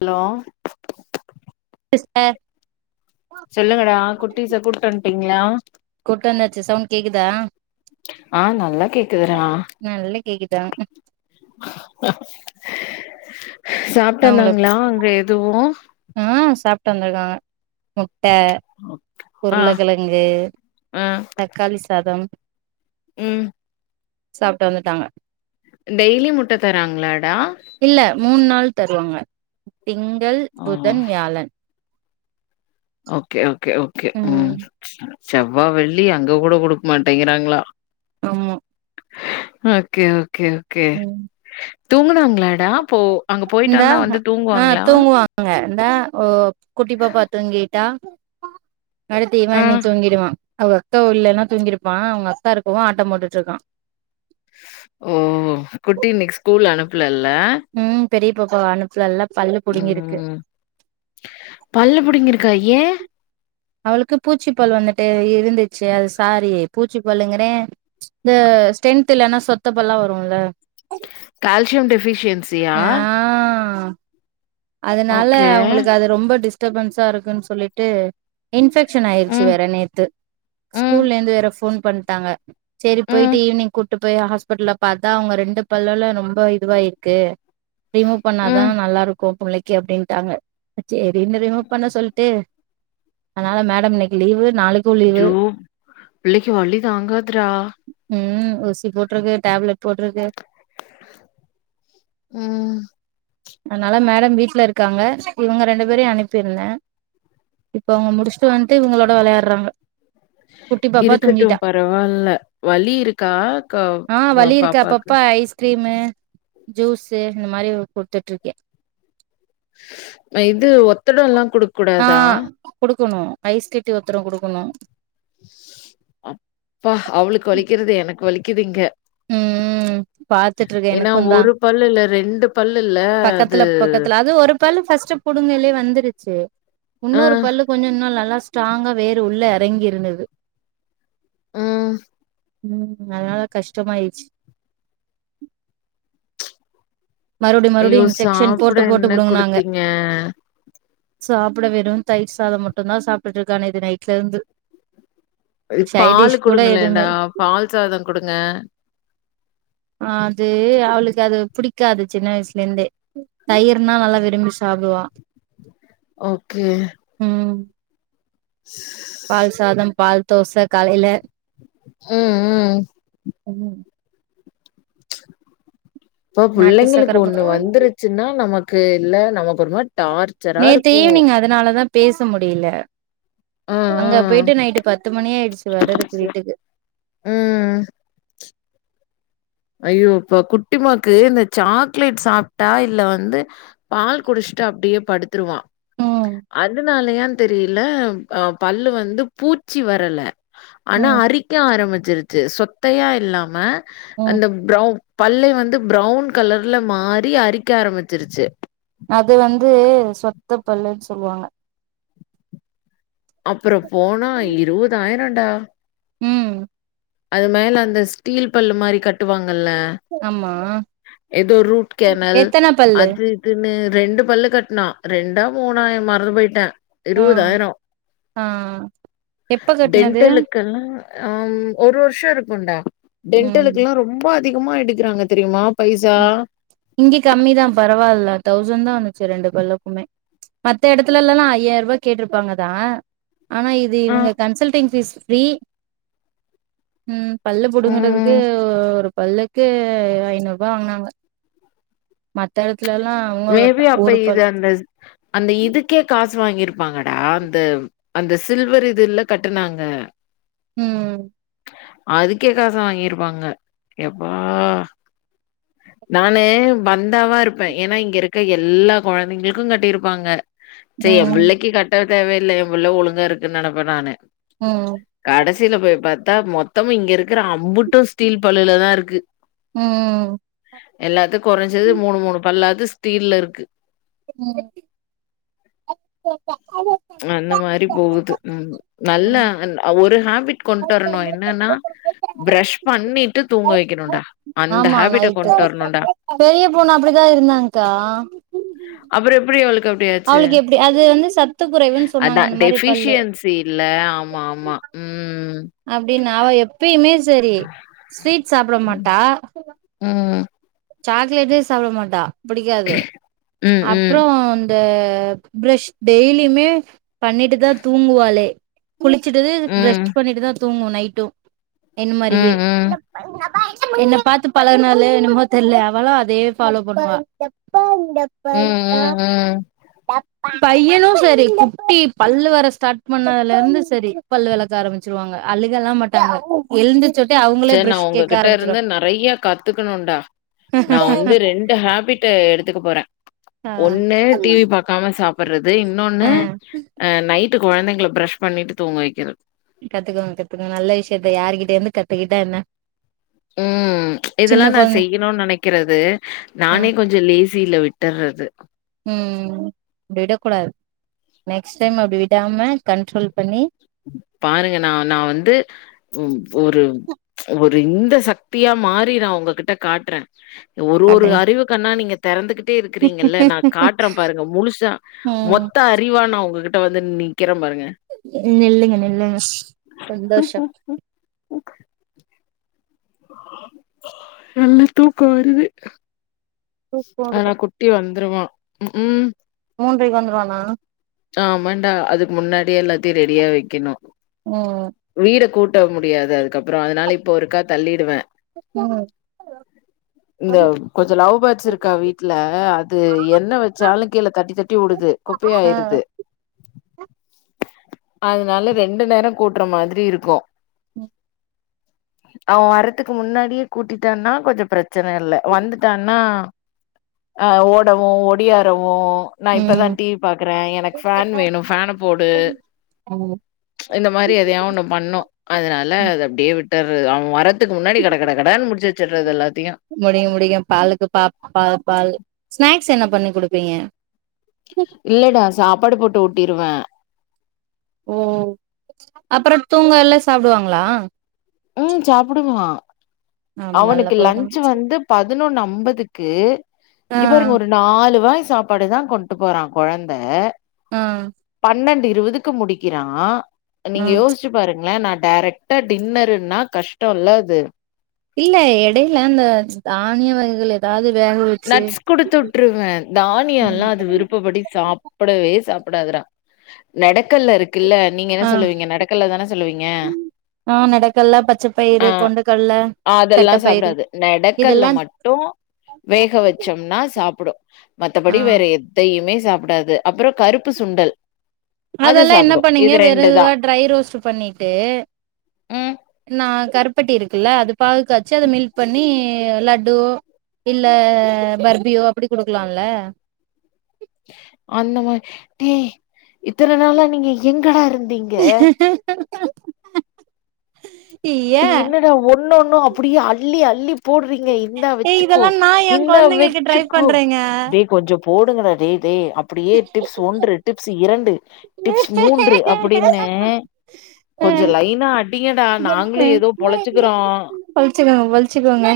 Hello sister சொல்லுங்கடா குட்டீச கூட்டு வந்ட்டீங்களா கூட்டு வந்தாச்சு சவுண்ட் கேக்குதா ஆ நல்லா கேக்குதுறா நல்லா கேக்குதா சாப்ட்டு அவங்கள வந்தாங்ளா அங்க எதுவு ஆ சாப்ட்டு வந்திருக்காங்க முட்ட ஆ உருளக்கெழங்கு ஆ தக்காளி சாதம் ம் சாப்ட்டு வந்துட்டாங்க டெய்லி முட்ட தராங்ளாடா இல்ல மூண் நாள் தருவாங்க திங்கள் ஆ புதன் வியாழன் ஓகே ஓகே ஓகே ம் செவ்வா வெள்ளி அங்க கூட குடுக் மாட்டேங்கிறாங்களா ஆமா ஓகே ஓகே ஓகே ம் தூங்குனாங்ளாடா ப்போ அங்க போயிட்டாந்தா வந்து தூங்குவாங்ளா ங்க இந்தா ஓ குட்டிபாப்பா தூங்கிட்டா அடுத்து ஆ இவன் ண்ணி தூங்கிடுவா அவுக அக்கா உல்லன்னா தூங்கிருப்பா அவுங்க அக்கா இருக்கவு ஆட்டம் போட்டுட்ருக்கா ஓ குட்டி இன்னைக்கி ஸ்கூல் அனுப்புலல்ல ம் பெரிய பாப்பாவ அனுப்புலல்ல பல்லு புடுங்கிருக்கு ம் பல்லு புடிங்கிருக்கா ஏ அவளுக்கு பூச்சிப் பல்லு வந்துட்டு இருந்துச்சு அது சாரி பூச்சிப்பல்லுங்கிறே இந்த ஸ்டென்த் இல்லன்னா சொத்தபல்லா வருல்ல கால்சியம் டெஃபிஷியன்சியா ஆ அதனால ஓகே அவுங்களுக்கு அது ரொம்ப டிஸ்டர்பன்ஸா இருக்குன் சொல்லிட்டு இன்ஃபெக்ஷன் ஆயிருச்சு ம், வேற நேத்து ம், ஸ்கூல்லேருந்து வேற ஃபோன் பண்ட்டாங்க செரி போயிட்டு ம், ஈவினிங் கூட்டு போய் ஹாஸ்பிடல்ல பாத்தா அவுங்க ரெண்டு பல்லல ரொம்ப இதுவாயிருக்கு ரிமூவ் பண்ணாதா ம். நல்லாருக் கூ புள்ளைக்கி அப்டின்ட்டாங்க சேரி ரிமூவ் பண்ண சொல்ட்டு அனால மேடம் இன்னக்கி லீவு நாளை ஜோ புள்ளைக்கு வலி தாங்காதடா ம் ஊசி போட்ருக்கு டேப்லெட் போட்ருக்கு ம் அதனால மேடம் வீட்டுல இருக்காங்க இவுங்க ரெண்டு பேரையு அனுப்பிருந்தே இப்ப அவுங்க முடிச்ட்டு வந்ட்டு இவுங்களோட வெளையாட்றாங்க இருக்கட்டும் பரவால்ல வலி இருக்கா கா பாப்பாக்கு க்ரீமு ஜூஸு இந்த மாரி ஒரு குட்த்துட்ருக்கே ம இது ஒத்தடோலா குடுக் ஆ குடுக்கணு ஐஸ் கட்டி ஒத்தடோ குடுக்குணு அப்பா அவ்ளுக் வலிக்கற்து எனக்கு வலிக்கிது இங்க ம் பாத்துட்டு இருக்கே ஏனா எனக்குந்தா ஒரு பல்லு இல்ல ரெண்டு பல்லுல்ல அது பக்கத்துல பக்கத்துல அது ஒரு பல்லு ஃபர்ஸ்ட்டு புடுங்கயில வந்துருச்சு அ, உன்னொரு பல்லு கொஞ்ச இன்னு நல்லா ஸ்டாங்கா வேற உள்ள எறங்கி இருந்துது ம் ம் அதனால கஷ்ட்டமாயிருச்சு மறுவடியு ஐயோ! மறுவடியு இன்செக்ஷன் சாப்பிட போட்டு போட்டு என்ன புடுங்குனாங்க குடுத்தீங்க? சாப்புட வெறு தயிர் சாத மட்டுந்தா சாப்ட்டுட்ருக்கா நேத்து நைட்லருந்து பாலு எதுவுமே குடுங்கலேன்டா இல்ல. பால் சாத குடுங்க அது அவ்ளுக் அது புடிக் காது சின்ன வய்சுலேந்தே தயிர்னா நல்லா விரும்பி சாப்டுவா ஓகே ம் பால் சாதம் பால் தோச காலையில ம் ம் ம் போ நாட்டு சக்கர புள்ளைங்களுக்கு ஒன்னு போட்டு வந்துருச் சின்னா நமக்கு இல்ல நமக்கு ஒரு மாரி டார்ச் நேத்து ஈவனிங் அதனால தா பேச முடியில ஆ ஆ அங்க போயிட்டு நைட்டு பத்து மணி ஆயிடுச்சு வர்றதுக்கு வீட்டுக்கு ம் ஐயோ இப்ப குட்டிமாக்கு இந்த சாக்லேட் சாப்ட்டா இல்ல வந்து பால் குடிச்ட்டு அப்டியே படுத்துருவா ம் அதனாலயான் தெரிய்ல அ பல்லு வந்து பூச்சி வரல அனா ம் அரிக்க ஆரமிச்சிருச்சு சொத்தையா இல்லாம ம் அந்த ப்ரெளன் பல்லே வந்து ப்ரௌன் கலர்ல மாறி அரிக்க ஆரமிச்சிருச்சு அது வந்து சொத்த பல்லுன் சொல்வாங்க அப்புற போனா இருவதாயிரம்டா ம் அது மேல அந்த ஸ்டீல் பல் மாரி கட்டுவாங்கல்ல ஆமா எதோ ரூட் கேனல் எத்தன பல்லு அது குன்னு ரெண்டு பல்லு கட்னா ரெண்டா மூணா எ மறந்து போய்ட்ட ஆ இருபதாயிரோ ஆ எப்ப கட்னது டென்டலுக்கெல்லா ஆம் ஒரு வர்ஷ இருக்கும்டா ம் டென்டலுக்குல்லா ரொம்ப அதிகமா எடுக்குறாங்க தெரியுமா பைசா இங்கே கம்மி தா பரவால்ல தௌசண்ட் தா வந்துச்சு ரெண்டு பல்லுக்குமே மத்த எடத்துலல்லலா ஐயாயர்பா கேட்ருப்பாங்க தா ஆனா இது இவங்க ம் கன்சல்டிங் பீஸ் ஃப்ரீ ம் பல்லு புடுங்குறதுக்கு ம் ஒரு பல்லுக்கு ஐநூறுபா வாங்குனாங்க மத்த எடத்துலல்லா உங்க மேபி ஒரு பல் [unintelligible] அந்த இதுக்கே காசு வாங்கிருப்பாங்கடா அந்த அந்த சில்வர் இதுல்ல கட்டுனாங்க ம் அதுக்கே காசு வாங்கிருப்பாங்க எப்பா நானு பந்தாவா இருப்பே ஏன்னா இங்க இருக்க எல்லா கொழந்தைங்களுக்கு கட்டியிருப்பாங்க செய் என் ம் பிள்ளைக்கு க கட்ட தேவையில்லை என்புள்ள ஒழுங்கா இருக்குன்னு நெனைப்ப நானு ஒ கடைசியில போய் பாத்தா மொத்தமு இங்க இருக்கிற அம்புட்டு ஸ்டீல் பல்லுலதா இருக்கு ம் எல்லாத்து கொறைஞ்சது மூணு மூணு பல்லாது ஸ்டீல்ல இருக்கு ம் [unintelligible] அந்த மாரி போகுது ம் நல்லா ம் அந் ஒரு ஹேபிட் கொண்டு வரணு என்னன்னா பிரஷ் பண்ணிட்டு தூங்க வைக்கணும்டா அந்த ஆமா ஹேபிட்ட நைட்டு கொண்டு வரணும்டா பெரிய பொண்ணு அப்டிதான் இருந்தாங்க்கா அப்றோ எப்டி அவளுக்கு அப்டியாச்சு அவளுக்கு எப்டி அது வந்து சத்து குறைவுன்னு அதா சொன்னாங்க அந்த மாரி பல்லு டெஃபியன்ஸ் இல்ல ஆமா ஆமா ம் அப்டின்னு அவ எப்பயுமே செரி ஸ்வீட் சாப்ட மாட்டா அ சாக்லேட்டே சாப்ட மாட்டா பிடிக்காது ம், ம். அப்றோ அந்த ப்ரஷ் டெய்லியுமே பண்ணிட்டு தா தூங்குவாளே குளிச்சுட்டுது ம். பரஷ் பண்ணிட்டு தா தூங்கும் நைட்டும் என்ன மாரியே ம், ம். என்ன பாத்து பழகுனால என்னமோ தெரியல அவளு அதயே ஃபாலோ பண்ணுவா ம் ம் ம் பையனு சரி குட்டி பல்லு வர ஸ்டாட் பண்ணதுல இருந்து சரி பல் வெளக்க ஆரம்பச்சிருவாங்க அழுக எல்லா மாட்டாங்க [unintelligible] செரி நா கேக்க உங்ககிட்ட இருந்து ஆரம்பிச்சிருவாங்க நறைய கத்துக்கணும்டா நா வந்து ரெண்டு ஹேபிட் எடுத்துக்க போறே ஆ ஒண்ணு டிவி பா க்காம சாப்டுறது இன்னொன்னு ஆ அ நைட்டு கொழந்தைங்கள பிரஷ் பண்ணிட்டு தூங்க வைக்கிறது கத்துக்கோங்க கத்துக்கோங்க நல்ல விஷயத்த யாருகிட்ட இருந்து கத்துக்கிட்டா என்ன ம் இதெல்லா சின்ன நா கொழந்த செய்யணு நெனைக்கிறது ஆ நானே கொஞ் கொஞ்சோ லேசியில விட்டுர்றது ம் அப்டி விடக்கூடாது நெக்ஸ்ட் டைம் அப்டி விடாம கண்ட்ரோல் பண்ணி பாருங்க நா நா வந்து ம் ஒரு ஒரு இந்த சக்தியா மாறி நா ஒங்ககிட்ட காட்டுறே ஒரு ஒரு ஆடுங்க அறிவு கண்ணா நீங்க தெறந்துகிட்டே இருக்கிறீங்கல்ல நா காட்டுறே பாருங்க முழுசா மொத் ம் மெத்தா‌ அறிவா நா ஒங்ககிட்ட வந்து நிக்கிறே பாருங்க நில்லுங்க நில்லுங்க சந்தோஷம் [inaudible] நல்லா துக்கம் வருது தூக்கோ ஆனா வருது குட்டி வந்துருவான் ம் மூன்றைக்கு வந்துடுவண்ணா ஆமாண்டா அதுக்கு முன்னாடியே எல்லாத்தையு ரெடியா வைக்கணு ம் ம் வீடு கூட்ட முடியாது அதுக்கப்றோ அதுனால இப்போ ஒருக்கா தள்ளிடுவே ம் இந்த கொஞ்சம் லவ் பேர்ட்ஸ் இருக்கா வீட்ல அது என்ன வச்சாலு கீழ தட்டி தட்டி வுடுது ஆ குப்பையாயிருது அதுனால ரெண்டு நேரோ கூட்டுற மாரி இருக்கு அவ வர்றத்துக்கு முன்னாடியே கூட்டிட்டான்னா கொஞ்சோ பிரச்சன இல்ல வந்துட்டான்னா ஆ ஓடவு ஒடியாரவு நா இப்பதா ம் டி வி பாக்குறே எனக்கு ஃபேன் வேணு ஃபேனு போடு ம் இந்த மாரி எதையா ஒண்ணு பண்ணு அதனால அது அப்டியே விட்டாறது அவ வர்ரதுக்கு முன்னாடி கட கட கடனு முடிச்சு வச்சறது எல்லாத்தையு முடி முடியு பாலுக்கு பா பால் பால் ஸ்நாக்ஸ் என்ன பண்ணி குடுப்பீங்க இல்லடா சாப்பாடு போட்டு ஊட்டிருவே ஓ அப்புறோ தூங்கயில சாப்டுவாங்களா ம் சாப்பிடுவா ஆ நல்ல அவனுக்கு பழக்கம் லன்ச் வந்து பதினொன்னு அம்பதுக்கு ஆ இங்க பாருங்க ஒரு நாலு வாய் சாப்பாடு தா கொண்டு போறான் கொழந்த ஆ பன்னெண்டு இருவதுக்கு முடிக்கிறா ஆ நீங்க யோசிச்சு பாருங்களே நா டேரக்ட்டா டின்னர்னா கஷ்டோல்ல அது இல்ல எடையில இந்த தானிய வகைகள் எதாவது வேக வச் நட்ஸ் குடுத்துவிட்ருவே தானியோல்லா ம் அது விருப் ப்படி சாப்டவே சாப்டாதுடா நெடக்கல்ல இருக் குல்ல நீங்க என்ன ஆ சொல்லுவீங்க நெடக்கல்ல தானே சொல்லுவீங்க ஆ நெடக்கல்ல பச்சைப்பயிறு ஆ. கொண்டக்கல்லா தட்டபயிறு இதெல்லா டோ வேக வச்சோம்னா சாப்புடு ஆ மத்தபடி வேற எத்தையுமே சாப்டாது அப்புறோ கருப்பு சுண்டல் அது அதெல்லா என்ன சாப்பிடும். பண்ணீங்க இது வெறும் இதுவா தான். ட்ரை ரோஸ்ட் பண்ணிட்டு ம். நா கருப்பட்டி இருக்குல்ல அது பாகுகாச்சு அத மில்க் பண்ணி லட்டு இல்ல பர்பியோ அப்டி குடுக்கலாம்ல அந்த மாரி டேய் இத்தன நாளா நீங்க எங்கடா இருந்தீங் [inaudible] ஏ டே என்னடா ஒன்னு ஒன்னு அப்டியே அள்ளி அள்ளி போடுறீங்க இந்தா ஏ வச்சுக்கோ இதெல்லா நா எ இந்தா கொழந்தைங்களுக்கு ட்ரை வச்சுக்கோ பண்றேங்க டே கொஞ்சோ போடுங்கடா டே டே அப்டியே டிப்ஸ் ஒன்று டிப்ஸ் இரண்டு டிப்ஸ் மூன்று அப்டின்னு ஆ கொஞ்ச லைனா அடிங்கடா நாங் களு எதோ பொழச்சுக்குறோ பழிச்சுக்கோங்க பழிச்சுக்கோங்க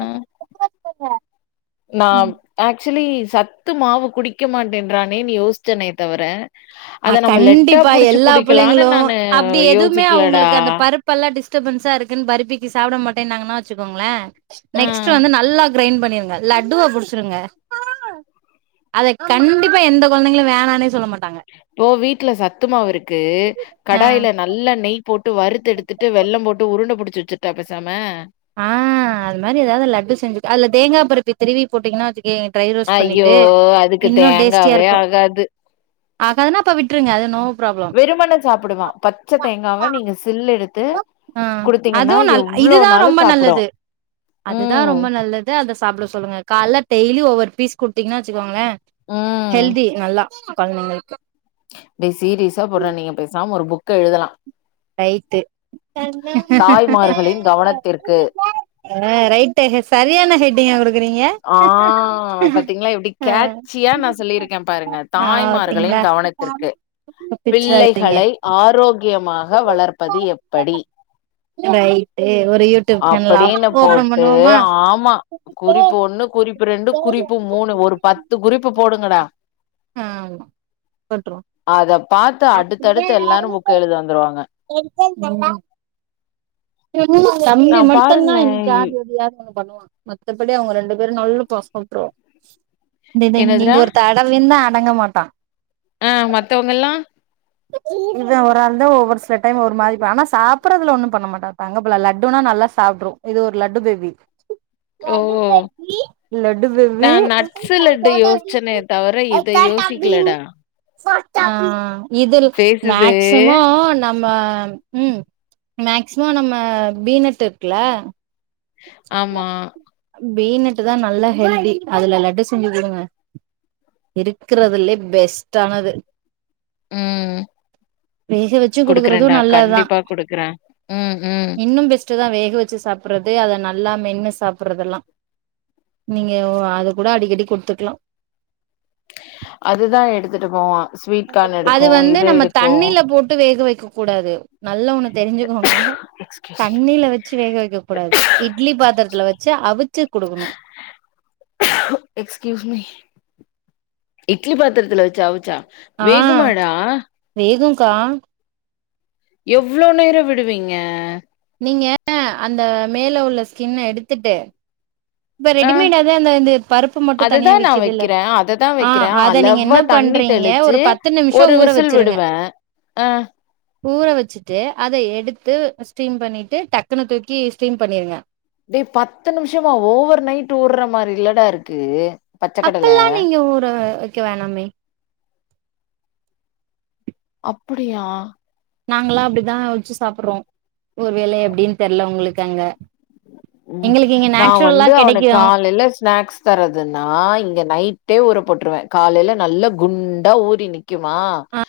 அ நா ஆக்சுவலி சத்து மாவு குடிக்க மாட்டேன்றானேனு யோசிச்சே நேத்து அவர அ கண்டிப்பா எல்லா குடிக்கலான்னு பிள்ளைங்களு நானு அப்டி எதுவுமே யோசிக்கலடா அவங்களுக்கு அந்த பருப் ல்லா டிஸ்டபென்ஸா இருக்குன்னு பர்ப்பிக்கு சாப்ட மாட்டேனாங்கனா வச்சுக்கோங்களே ஆ நெக்ஸ்டு வந்து நல்லா கிரைண் பண்ணிருங்க லட்டுவா புடிச்சிருங்க அத கண்டிப்பா எந்த கொழந்தைங்களு வேணானே சொல்ல மாட்டாங்க இப்போ வீட்ல சத்துமா இருக்கு ஆ கடாயில நல்லா நெய் போட்டு வறுத்து எடுத்துட்டு வெள்ளம் போட்டு உருண்ட புடிச்சு வச்சுட்டா பேசாம ஆ அது மாரி எதாவது லட்டு செஞ்சு அது தேங்காய் பருப்பி திருவி போட்டீங்கன்னா வச் எ ட்ரை ரோஸ்ட் ஐயோ பண்ணிட்டு அதுக்கு இன்னும் டேஸ்டியா தேங்காவே இருக்கும் ஆகாது ஆகதா அப்ப விட்ருங்க அது நோ ப்ராப்ளம் வெருமென சாப்டுவேன் பச்சை தேங்காவ நீங்க சில் எடுத் ஆ அதுவும் நல் இதுதான் நாளு ரொம்ப சாப்புடு நல்லது அதுதா ம் ரொம்ப நல்லத் த அத சாப்பிட சொல்லுங்க காலைல டெய்லி ஒவ்வொரு பீஸ் குடுத்தீங்கன்னா வச்சுக்கோங்களேன் ம் ஹெல்தி நல்லா பதினொன்னேக்கு இப்டி சீரியஸா போடுறான் நீங்க பேசாம ஒரு புக்க எழுதலாம் ரைட்டு தாய்மார்களின் கவனத்திற்கு ஆ ரைட்டு சரியான ஹெட்டுங்க ‌அவரு ஆ பாத்தீங்களா எப்டி ஆ காேட்சியா நான் சொல்லியிருக்கேன் பாருங்க ஆ தாய்மார்களின் பாத்தீங்களா கவனத் திற்க்கு தப்பிச்சிராதீங்க பிள்ளைகளை ஆரோக்கியமாக வளர்ப்பது எப்படி ரைட்டு ஒரு யூடியூப் சேனல் அப்டின்னு ஓபன் போட்டு பண்ணுவோமா ஆமா குறி குறிப்பு ஒண்ணு குறிப்பு ரெண்டு குறிப்பு மூணு ஒரு பத்து குறிப்பு போடுங்கடா ஆ அவ்ள்தான் பண்றோம் அத பார்த்து அடுத்தடுத்து எல்லாரும் புக் எழுத வந்துருவாங்க எக்க தமா நா சம்மி மட்டும்தான் பாருங்களே இன்னைக்கு யார்து யாரம் ஒண்ணு பண்ணுவான் மத்தபடி அவங்க ரெண்டு பேரும் நல்ல பாசம் விட்ரு இந்த இந்த இங்க என்னதுடா இங்க ஒரு தட இங்க இருந்தா அடங்க மாட்டான் ஆ மத்தவங்கல்லாம் [unintelligible] இவன் ஒரு ஆள் தான் ஒவ்வொரு சில டைம் ஒரு மாரி ஆனா சாப்படுறது ஒன்னும் பண்ண மாட்டாங்க தங்கபுள்ள லட்டுன்னா நல்லா சாப்ட்ரும் இது ஒரு லட்டு பேபி [unintelligible] லட்டு பேபி பிரச்சனைய தவர இதை யோசிக்கலடா ஆ இது பேசுது மேக்சிமம் நம்ம ம் மேக்ஸிமம் நம்ம பீனட் இருக்குல ஆமா பீனட் தான் நல்லா ஹெல்தி அதுல லட்டு செஞ்சு குடுங்க இருக்குறதுலே பெஸ்ட்டானது ம் வேக வச்சு குடுக்குறது குடுக்குறன்டா நல்லதுதா கண்டிப்பா குடுக்குறேன் ம் ம் புட்டு தான் வேக வச்சு சாப்பிடுறது அதை ந நல்லா மென்னு சாப்படுறதெல்லாம் நீங்க அது கூட அடிக்கடி குடுத்துக்கலாம் அதுதான் எடுத்துட்டு போவான் ஸ்வீட் கார்ன் அது எடுக்கும். வந்து இது நம்ம எடுக்கும். தண்ணில போட்டு வேக வைக்க கூடாது நல்ல ஒண்ணு தெரிஞ்சுக்கோங்க எக்ஸ்கியூஸ் மீ. தண்ணியில வச்சு வேக வைக்க கூடாது இட்லி பாத்திரத்துல வச்சு அவிச்சு குடுக்கணும் எக்ஸ்கியூஸ்மி இட்லி பாத்திரத்தில்ல வச்சி அவுச்சா ஆ வேகுங்க்கா எவ்ளோ நேரோ விடுவீங்க நீங்க அந்த மேல உள்ள ஸ்கின்ன எடுத்துட்டு இப்ப ஆ ரெடிமேடாவே அந்த இந்த பருப்பு மட்டு அததா தனியா நா விக்குதுல்ல வைக்கற அததா ஆ வைக்கிற அத நீங்க அளவா என்ன தண்ணி பண்றீங்க தெளிச்சு ஒரு பத்து நிமிஷோ ஒரு ஊற விசில் வச்சிருங்க விடுவ அ ஊற வச்சிட்டு அத எடுத்து ஸ்டீம் பண்ணிட்டு டக்குனு தூக்கி ஸ்டீம் பண்ணிருங்க டேய் பத்து நிம்ஷமா ஓவர் நைட்டு ஊற்ற மாரிலடா இருக்கு பச்ச கடல. அப்பில்லா நீங்க ஊர வைக்க வேணாமே அப்படியா நாங்களா அப்படிதா அவிச்சி சாப்படுறோ ஒரு வேளை எப்டின்னு தெர்ல உங்களுக்கு அங்க ம் எங்களுக்கு இங்க நா நேச்சுரலா வந்து அவனுக்கு கெடைக்கு காலையில ஸ்நாக்ஸ் தரதுன்னா இங்க நைட்டே ஊற போட்ருவ காலையில நல்ல குண்டா ஊறி நிக்குமா